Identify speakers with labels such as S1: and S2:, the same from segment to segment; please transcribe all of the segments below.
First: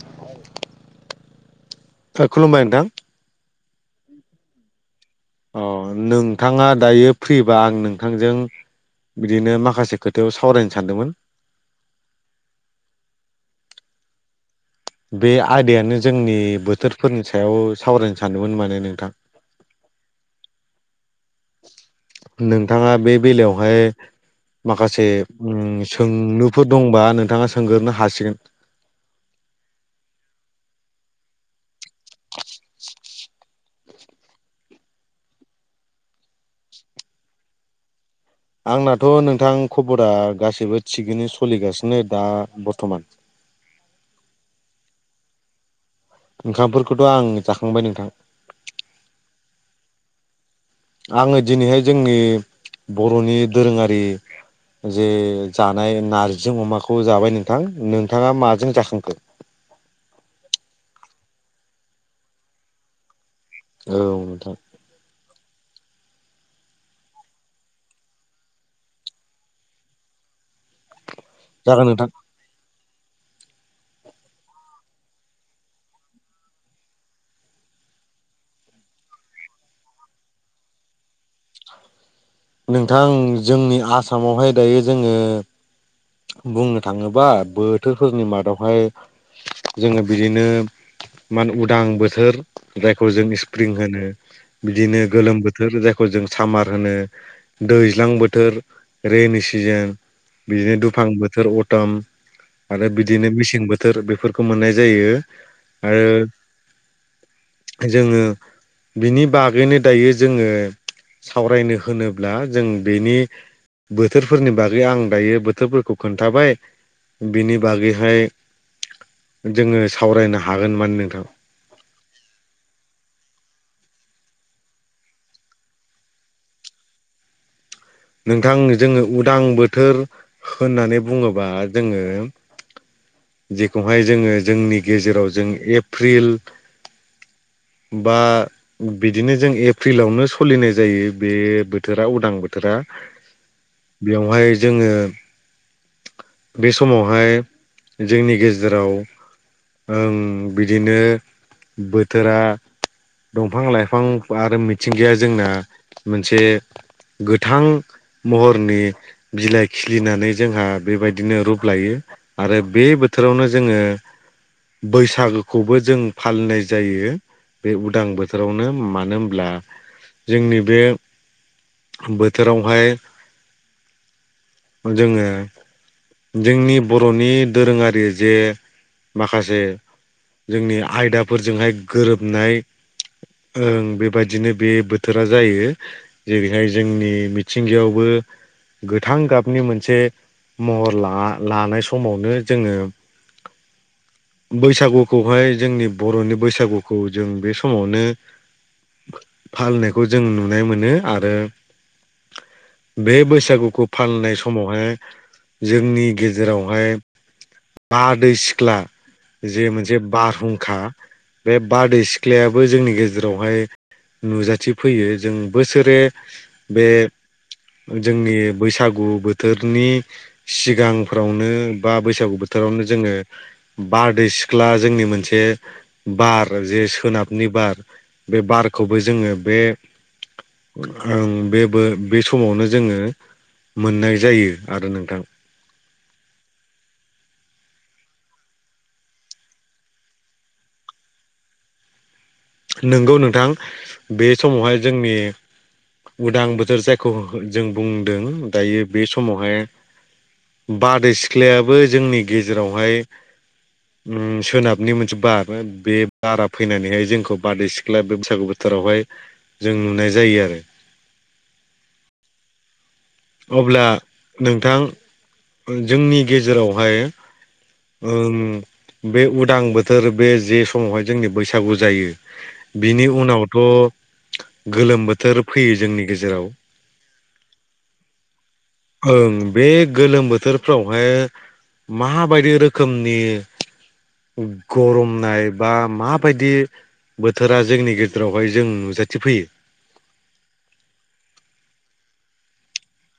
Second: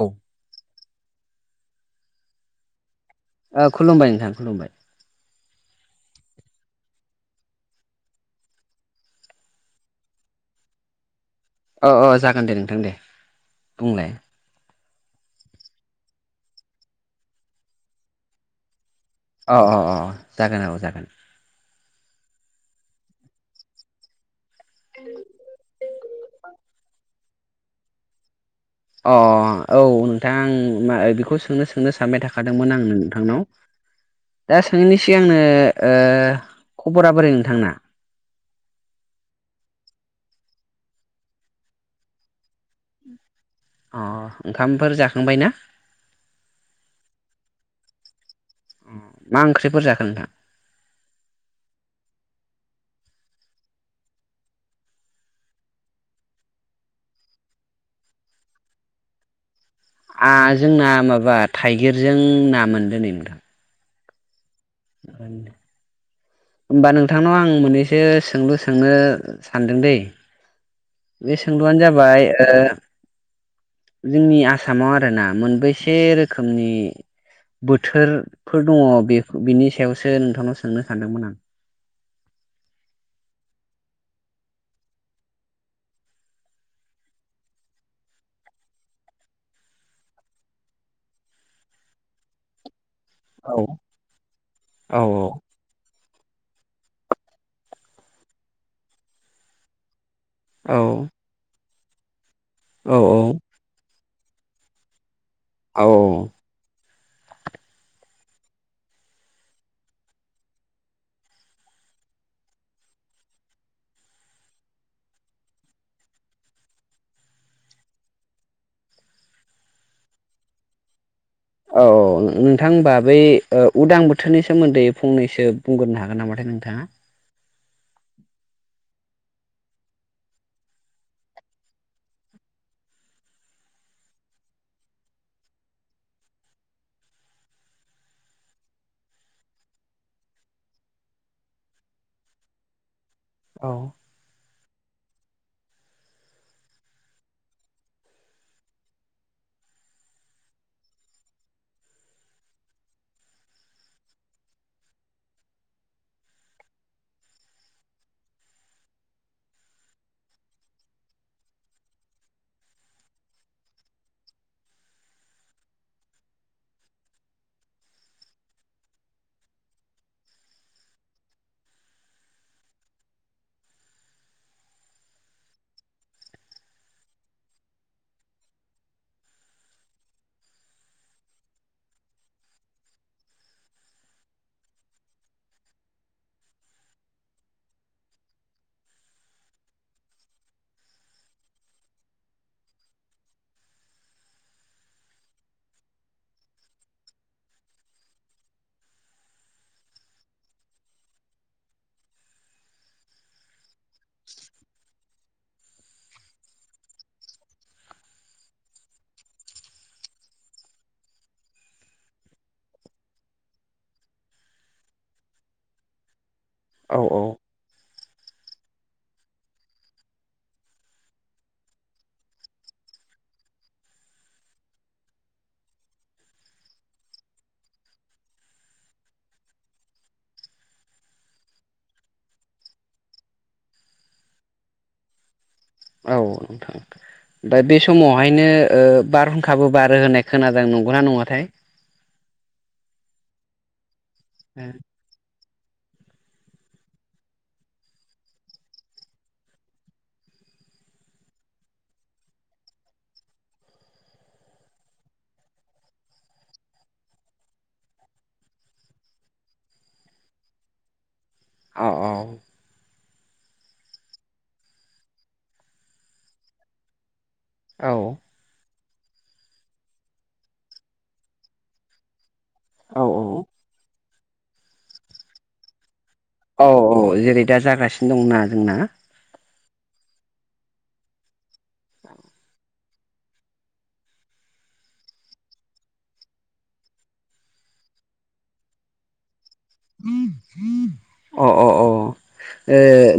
S1: औ
S2: खुलुमबाय नोंथां।
S1: खुलुमबाय नोंथां खुलुमबाय।
S2: अ नोंथाङा दायो फ्रिबा आं नोंथांजों बिदिनो माखासे खोथायाव सावरायनो सानदोंमोन
S1: अ अ जागोन दे नोंथां दे बुंलाय
S2: बे आदायानो जोंनि बोथोरफोरनि सायाव सावरायनो सानदोंमोन माने नोंथां
S1: औ औ अ जागोन औ जागोन
S2: नोंथाङा बे बेलायावहाय माखासे सोंनोफोर दंबा नोंथाङा सोंगोरो हासिगोन
S1: अ औ नोंथां म बेखौ सोंनो सोंनो सानबाय थाखादोंमोन आंनो नोंथांनाव दा सोंनि सिगां आंनो ओ ओ खबरा बोरै नोंथांना
S2: आंनाथ' नोंथां खबरा गासैबो थिगैनो सोलिगासिनो दा बर्थ'मान
S1: अ ओंखामफोर जाखांबाय ना
S2: ओंखामफोरखौथ' आं जाखांबाय नोंथां
S1: अ मा ओंख्रिफोर जाखो नोंथां
S2: आङो दिनैहाय जोंनि बर'नि दोरोङारि जे जानाय नारजि अमाखौ जाबाय नोंथां नोंथाङा माजों जाखांखो
S1: आ आ जोंना माबा थाइगिरजों ना मोन दो नै नोंथां
S2: औ नोंथां
S1: [inaudible] होमबा नोंथांनाव आं मोननैसो सोंलु सोंनो सानदों दै बे सोंलुआनो
S2: जागोन नोंथां
S1: जाबाय जोंनि आसामाव आरोना मोनबैसे रोखोमनि बोथोरफोर दङ बे बिनि सायावसो नोंथांनाव सोंनो सानदोंमोन आं
S2: नोंथां जोंनि आसामावहाय दायो जोङो बुंनो थाङोबा बोथोरफोरनि मादावहाय जोङो बिदिनो मान उदां बोथोर जायखौ जों
S1: औ
S2: स्प्रिं होनो बिदिनो
S1: औ
S2: गोलोम बोथोर बोथोर जायखौ जों सामार होनो दैज्लां बोथोर रेनि सिजोन बिदिनो
S1: औ
S2: दुफां बोथोर अथम आरो
S1: औ
S2: बिदिनो मेसें बोथोर बोथोर बेफोरखौ मोननाय जायो
S1: औ
S2: आरो जोङो बिनि बागैनो दायो जोङो सावरायनो होनोब्ला जों बेनि बोथोरफोरनि बागै आं दायो बोथोर खौ खोन्थाबाय बिनि बागैहाय जोङो सावरायनो हागोन मान नोंथां
S1: औ औ नोंथांबा बै उदां बोथोरनि सोमोन्दै फंनैसो बुंग्रोनो हागोन नामाथाय नोंथाङा
S2: नोंथां जोङो उदां बोथोर होननानै बुङोबा जोङो जेखौहाय जोङो जोंनि गेजेराव जों एप्रिल बा बिदिनो जों एप्रिलावनो सोलिनाय जायो बे बोथोरा उदां बोथोरा
S1: औ
S2: बेवहाय जोङो बे समावहाय जोंनि गेजेराव ओं बिदिनो बोथोरा दंफां लाइफां आरो मिथिंगाया जोंना मोनसे गोथां महरनि बिलाइ खिलिनानै जोंहा बेबायदिनो रुप लायो। आरो बे बोथोरावनो जोङो बैसागोखौबो जों फालिनाय जायो बे उदां बोथोरावनो मानो होनब्ला जोंनि बे बोथोरावहाय जोङो जोंनि बर'नि दोरोङारि जे माखासे जोंनि आयदाफोरजोंहाय गोरोबनाय ओं बेबायदिनो बे बोथोरा जायो जाय जोंनि मिथिंगायावबो गोथां गाबनि मोनसे महर लानाय समावनो जोङो बैसागुखौहाय जोंनि बर'नि बैसागुखौ जों बे समावनो फालिनायखौ जों नुनाय मोनो आरो
S1: [inaudible]
S2: बे बैसागुखौ फालनाय समावहाय जोंनि गेजेरावहाय हा दैै सिख्ला जे मोनसे बारहुंखा बे बारदै सिख्लायाबो जोंनि गेजेरावहाय नुजाथिफैयो जों बोसोरे बे
S1: औ औ
S2: जोंनि बैसागु बोथोरनि सिगांफ्रावनो बा बैसागु बोथोरावनो जोङो बारदै सिख्ला जोंनि मोनसे बार जे सोनाबनि बार बे बारखौबो जोङो बे ओं बेबो बे समावनो जोङो मोननाय जायो आरो नोंथां।
S1: औ नोंथां। दमा बे समावहायनो ओ बारहुंखाबो बारो होनाय खोनादों नंगौना नङाथाय
S2: नंगौ नोंथां बे समावहाय जोंनि उदां बोथोर जायखौ जों बुंदों दायो बे समावहाय बादै सिख्लायाबो जोंनि गेजेरावहाय ओं सोनाबनि मोनसे बार बे बारा फैनानैहाय जोंखौ बादै सिख्ला बे बैसागु बोथोरावहाय जों नुनाय जायो आरो।
S1: औ औ।
S2: अब्ला नोंथां जोंनि गेजेरावहाय
S1: औ
S2: ओं बे उदां बोथोर बे जे समावहाय जोंनि बैसागु जायो।
S1: औ
S2: बिनि उनावथ' गोलोम बोथोर फैयो जोंनि गेजेराव
S1: औ औ जेरै दा जागासिनो दंना जोंना।
S2: ओं बे गोलोम बोथोरफ्रावहाय माबायदि रोखोमनि गरमनाय बा माबायदि बोथोरा जोंनि गेजेरावहाय जों नुजाथिफैयो।
S1: अह। अ अ ओ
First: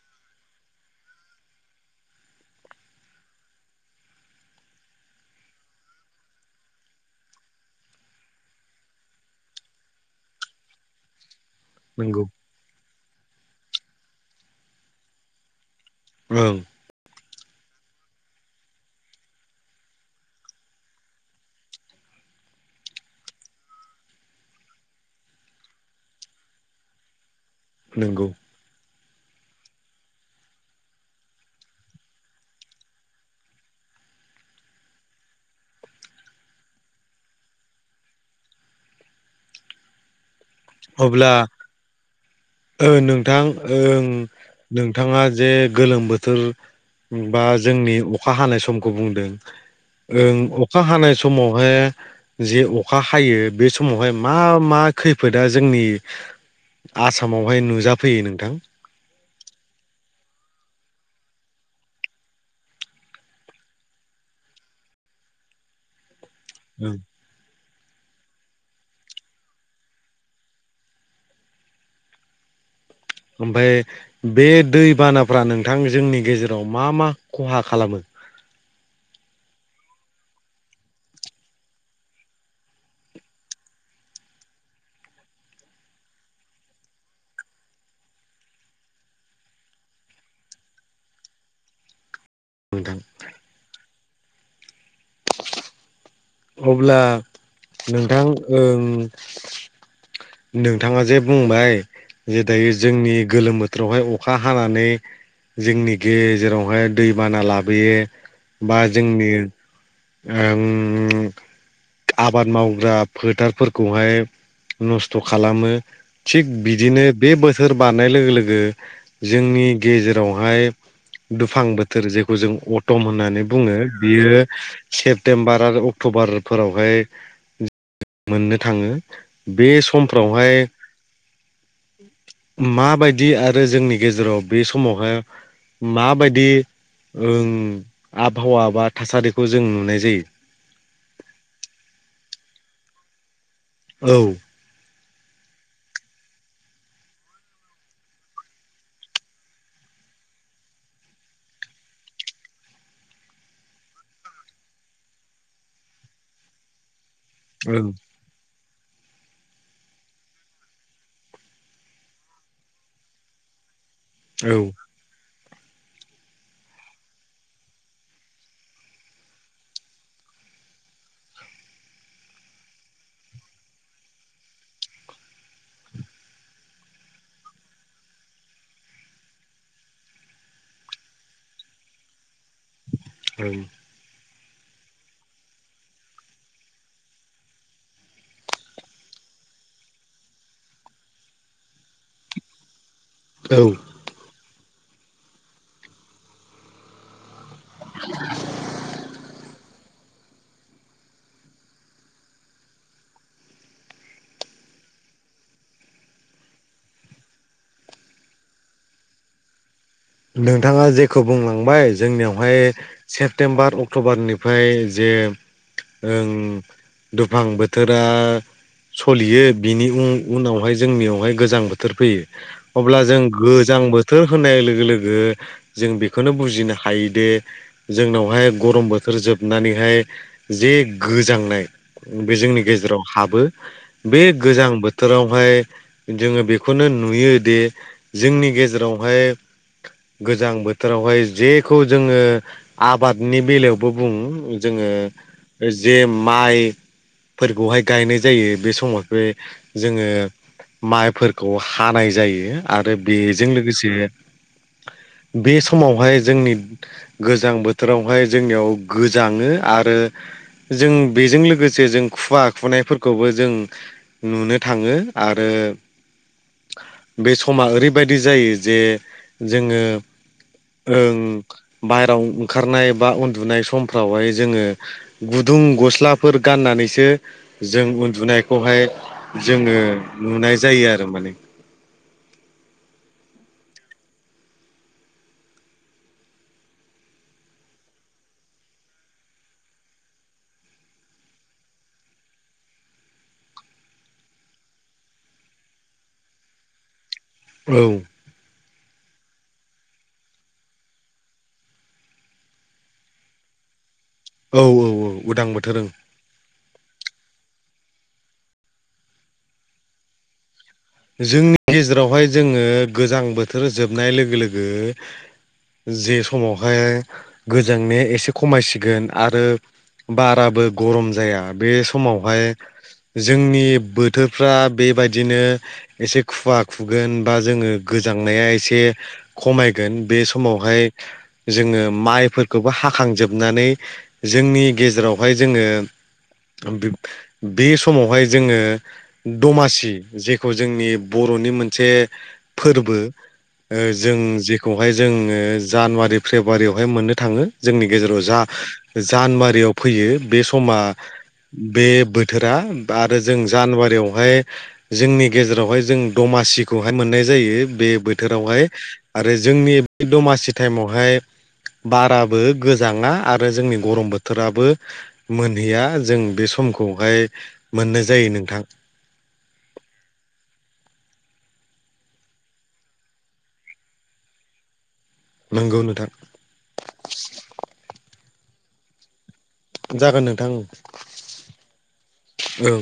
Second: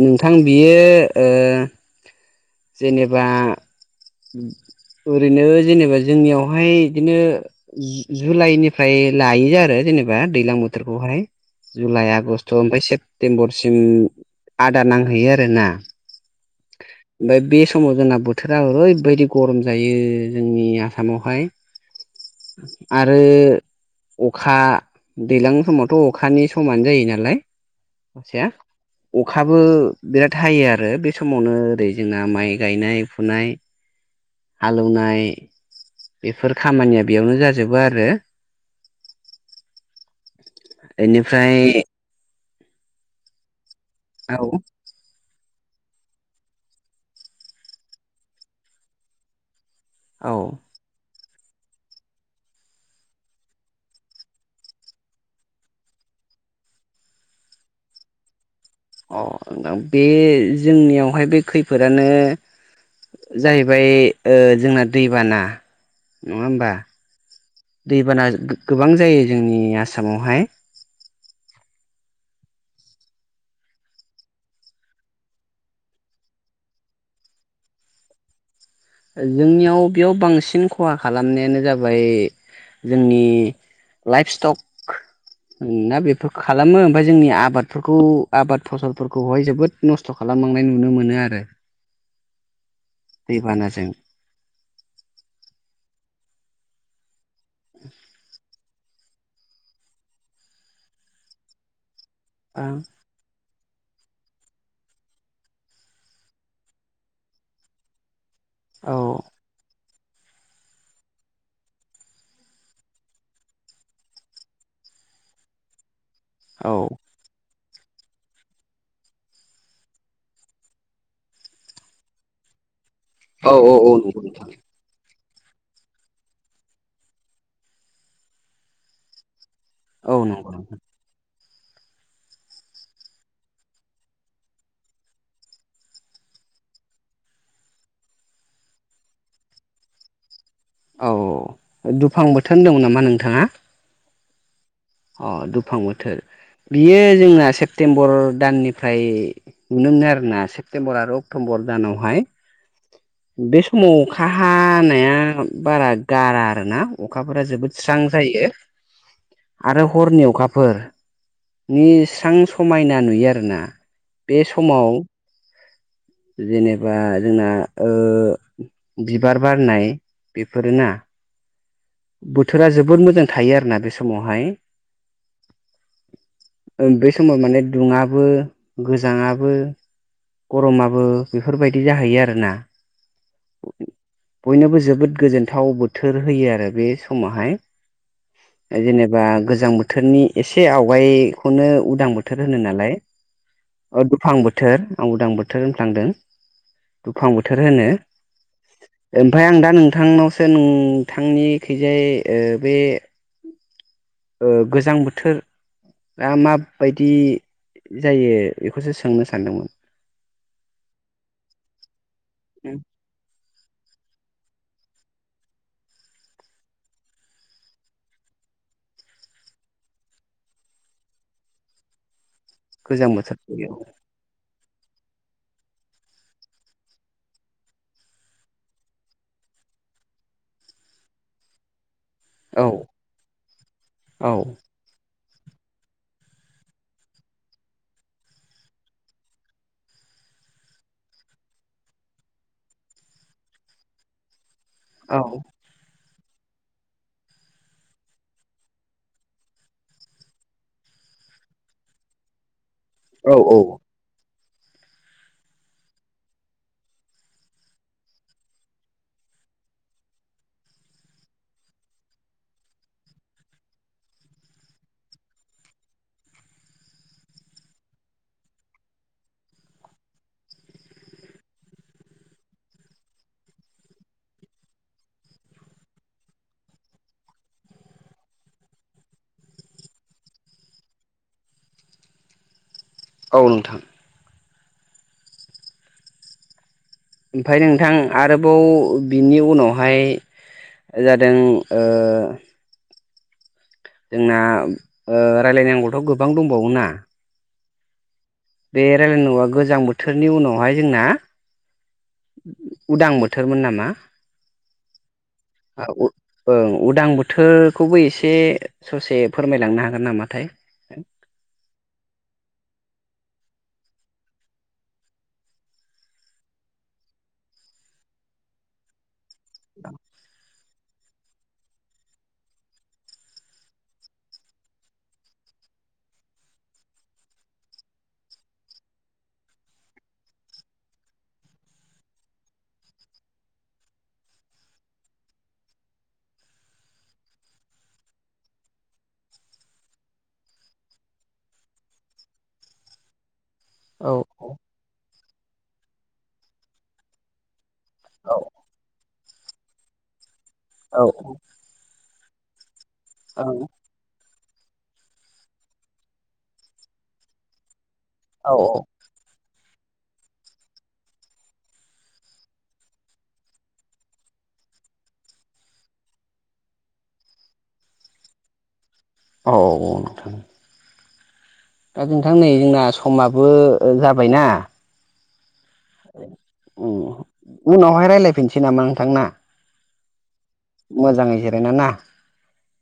S1: नोंथां बियो ओ जेनेबा ओरैनो जेनेबा जोंनियावहाय इदिनो जु-जुलाइनिफ्राय लायो आरो जेनेबा दैलां बोथोरखौहाय जुलाइ
S2: नंगौ
S1: आगस्ट ओमफाय सेप्तेमबरसिम आदा नांहैयो आरोना।
S2: ओं।
S1: ओमफाय बे समाव जोंना बोथोरा ओरैबायदि गरम जायो जोंनि आसामावहाय आरो अखा दैलां समावथ' अखानि समानो जायो नालाय।
S2: नंगौ
S1: हसेया अखाबो बिराद हायो आरो बे समावनो ओरै जोंना माइ गायनाय-फुनाय, हालौवनाय बेफोर खामानिया बेयावनो जाजोबो आरो।
S2: अब्ला
S1: बेनिफ्राय
S2: ओ नोंथां ओं नों
S1: औ
S2: नोंथाङा जे गोलोम बोथोर बा जोंनि अखा हानाय समखौ बुंदों ओं
S1: औ
S2: अ अखा हानाय समावहाय जे अखा हायो बे समावहाय मा मा खैफोद दा जोंनि आसामावहाय नुजाफैयो नोंथां?
S1: अ नोंथां बे जोंनियावहाय बे खैफोदानो जाहैबाय ओ जोंना दैबाना नङा होमबा? दैबाना गो-गोबां जायो जोंनि आसामावहाय।
S2: ओमफाय बे दैबानाफ्रा नोंथां जोंनि गेजेराव मा मा खहा खालामो?
S1: जोंनियाव बेयाव बांसिन खहा खालामनायानो जाबाय जोंनि लाइफ स्टक ना बेफोर खालामो ओमफाय जोंनि आबादफोरखौ आबाद फसलफोरखौहाय जोबोद नस्थ' खालामलांनाय नुनो मोनो आरो।
S2: नोंथां
S1: दै बानाजों
S2: अब्ला नोंथां ओं नोंथाङा जे बुंबाय जे दायो जोंनि गोलोम बो थोरावहाय अखा हानानै जोंनि गेजेरावहाय दैबाना लाबोयो बा
S1: औ
S2: जोंनि ओम आबाद मावग्रा फोथारफोरखौहाय नस्थ' खालामो थिग
S1: औ
S2: बिदिनो बे बोसोर बारनाय लोगो-लोगो जोंनि गेजेरावहाय दुफां बोथोर जेखौ जों अटम होननानै
S1: औ
S2: बुङो
S1: औ नंगौ
S2: बियो
S1: नोंथां
S2: सेप्तेम्बार आरो अक्ट'बारफोरावहाय मोननो थाङो। बे
S1: औ नंगौ
S2: समफ्रावहाय
S1: [inaudible] [inaudible]
S2: माबायदि आरो जोंनि गेजेराव बे समावहाय माबायदि ओम आबहावा बा थासारिखौ जों नुनाय जायो?
S1: औ दुफां बोथोर होन्दोंमोन नामा नोंथाङा?
S2: औ
S1: अ दुफां बोथोर। बियो जोंना सेप्तेम्बर दाननिफ्राय नुनो मोनो आरो ना सेप्तेम्बर आरो अक्ट'बर दानावहाय। बे समाव अखा हानाया बारा गारा आरो ना। अखाफोरा जोबोद
S2: ओं
S1: स्रां जायो। आरो हरनि अखाफोर नि स्रां समायना नुयो आरोना। बे
S2: औ
S1: समाव जेनेबा जोंना ओ बिबार बारनाय बेफोरोना बोथोरा जोबोद मोजां थायो आरोना बे समावहाय। ओं बे समाव माने दुङाबो गोजाङाबो गर'माबो बेफोरबायदि जाहैयो आरो ना।
S2: ओं
S1: बयनोबो जोबोद गोजोनथाव बोथोर होयो आरो बे समावहाय। जेनेबा गोजां बोथोरनि एसे आवगायखौनो उदां बोथोर होनो नालाय।
S2: ओं
S1: अ दुफां बोथोर आं उदां बोथोर होनफ्लांदों। दुफां बोथोर होनो। ओमफाय आं दा नोंथांनावसो नोंथांनि खिजाय ओ बे अ गोजां बोथोर दा मा बायदि जायो बेखौसो सोंनो सानदोंमोन।
S2: नोंथाङा जेखौ बुंलांबाय जोंनियावहाय सेप्तेम्बार अक्ट'बारनिफ्राय जे ओं दुफां बोथोरा सलियो बिनि उन उनावहाय जोंनियावहाय गोजां बोथोर फैयो। अब्ला
S1: गोजां
S2: जों
S1: बोथोर
S2: गोजां बोथोर होनाय लोगो लो गो जों बेखौनो बुजिनो हायोदे जोंनावहाय गरम बोथोर जोबनानैहाय जे गोजांनाय बे जोंनि
S1: औ
S2: गेजेराव हाबो। बे
S1: औ
S2: गोजां बो बोथोरावहाय जोङो बेखौनो नुयो दि जोंनि गेजेरावहाय गोजां बोथोरावहाय जेखौ जोङो आबादनि बेलायावबो बुङो जोङो
S1: औ
S2: जे माइ फोरखौहाय गायनाय जायो बे समाव बे जोङो माइफोरखौ हानाय जायो आरो
S1: औ
S2: बेजों
S1: औ
S2: लोगोसे बे समावहाय जोंनि गोजां बोथोरावहाय जोंनियाव गोजाङो आरो जों बेजों लोगोसे जों खुवा खुनायफोरखौबो जों नुनो थाङो आरो बे समा ओरैबायदि जायो जे जोङो ओं बाहेरायाव ओंखारनाय बा उन्दुनाय समफ्रावहाय जोङो गुदुं गस्लाफोर गाननानैसो जों उन्दुनायखौहाय जोङो नुनाय जायो आरो माने
S1: औ नोंथां ओमफ्राय नोंथां आरोबाव बिनि उनावहाय जादों ओ जोंना ओ रायलायनांगौथ' गोबां दंबावोना
S2: औ
S1: बे रायजलायनांगौआ गोजां बोथोरनि उनावहाय जोंना उदां बोथोरमोन नामा?
S2: औ औ औ उदां बोथोर ओं
S1: औ उदां बोथोरखौबो एसे ससे फोरमायलांनो हागोन नामाथाय
S2: जोंनि गेजेरावहाय जोङो गोजां बोथोर जोबनाय लोगो लोगो जे समावहाय गोजांनो एसे खमायसिगोन आरो बाराबो गरम जाया बे समावहाय जोंनि बोथोरफ्रा बेबायदिनो एसे खुवा खुगोन बा जोङो गोजांनाया एसे खमायगोन बे समावहाय जोङो माइफोरखौबो हाखांजोबनानै जोंनि गेजेरावहाय जोङो बे समावहाय जोङो दमासि जेखौ जोंनि बर'नि मोनसे फोरबो ओ
S1: औ
S2: जों जि खौहाय जोङो जानुवारि फेब्रुवारियावहाय मोननो थाङो जोंनि गेजेराव
S1: औ
S2: जा जानुवारियाव फैयो बे समा
S1: औ
S2: बे बोथोरा आरो जों जानुवारियावहाय जोंनि गेजेरावहाय जों दमासिखौहाय मोननाय जायो बे
S1: औ
S2: बोथोरावहाय आरो जोंनि बै दमासि टाइमावहाय बाराबो गोजाङा आरो जोंनि गरम बोथोराबो मोनहैया जों बे समखौहाय मोननाय जायो नोंथां
S1: औ नोंथां दा नोंथां नै जोंना समाबो जाबायनाा
S2: नोंगौ नों
S1: उनावहाय रायजलायफिनसै नामा नोंथांना
S2: जागोन
S1: मोजाङै जिरायना
S2: औ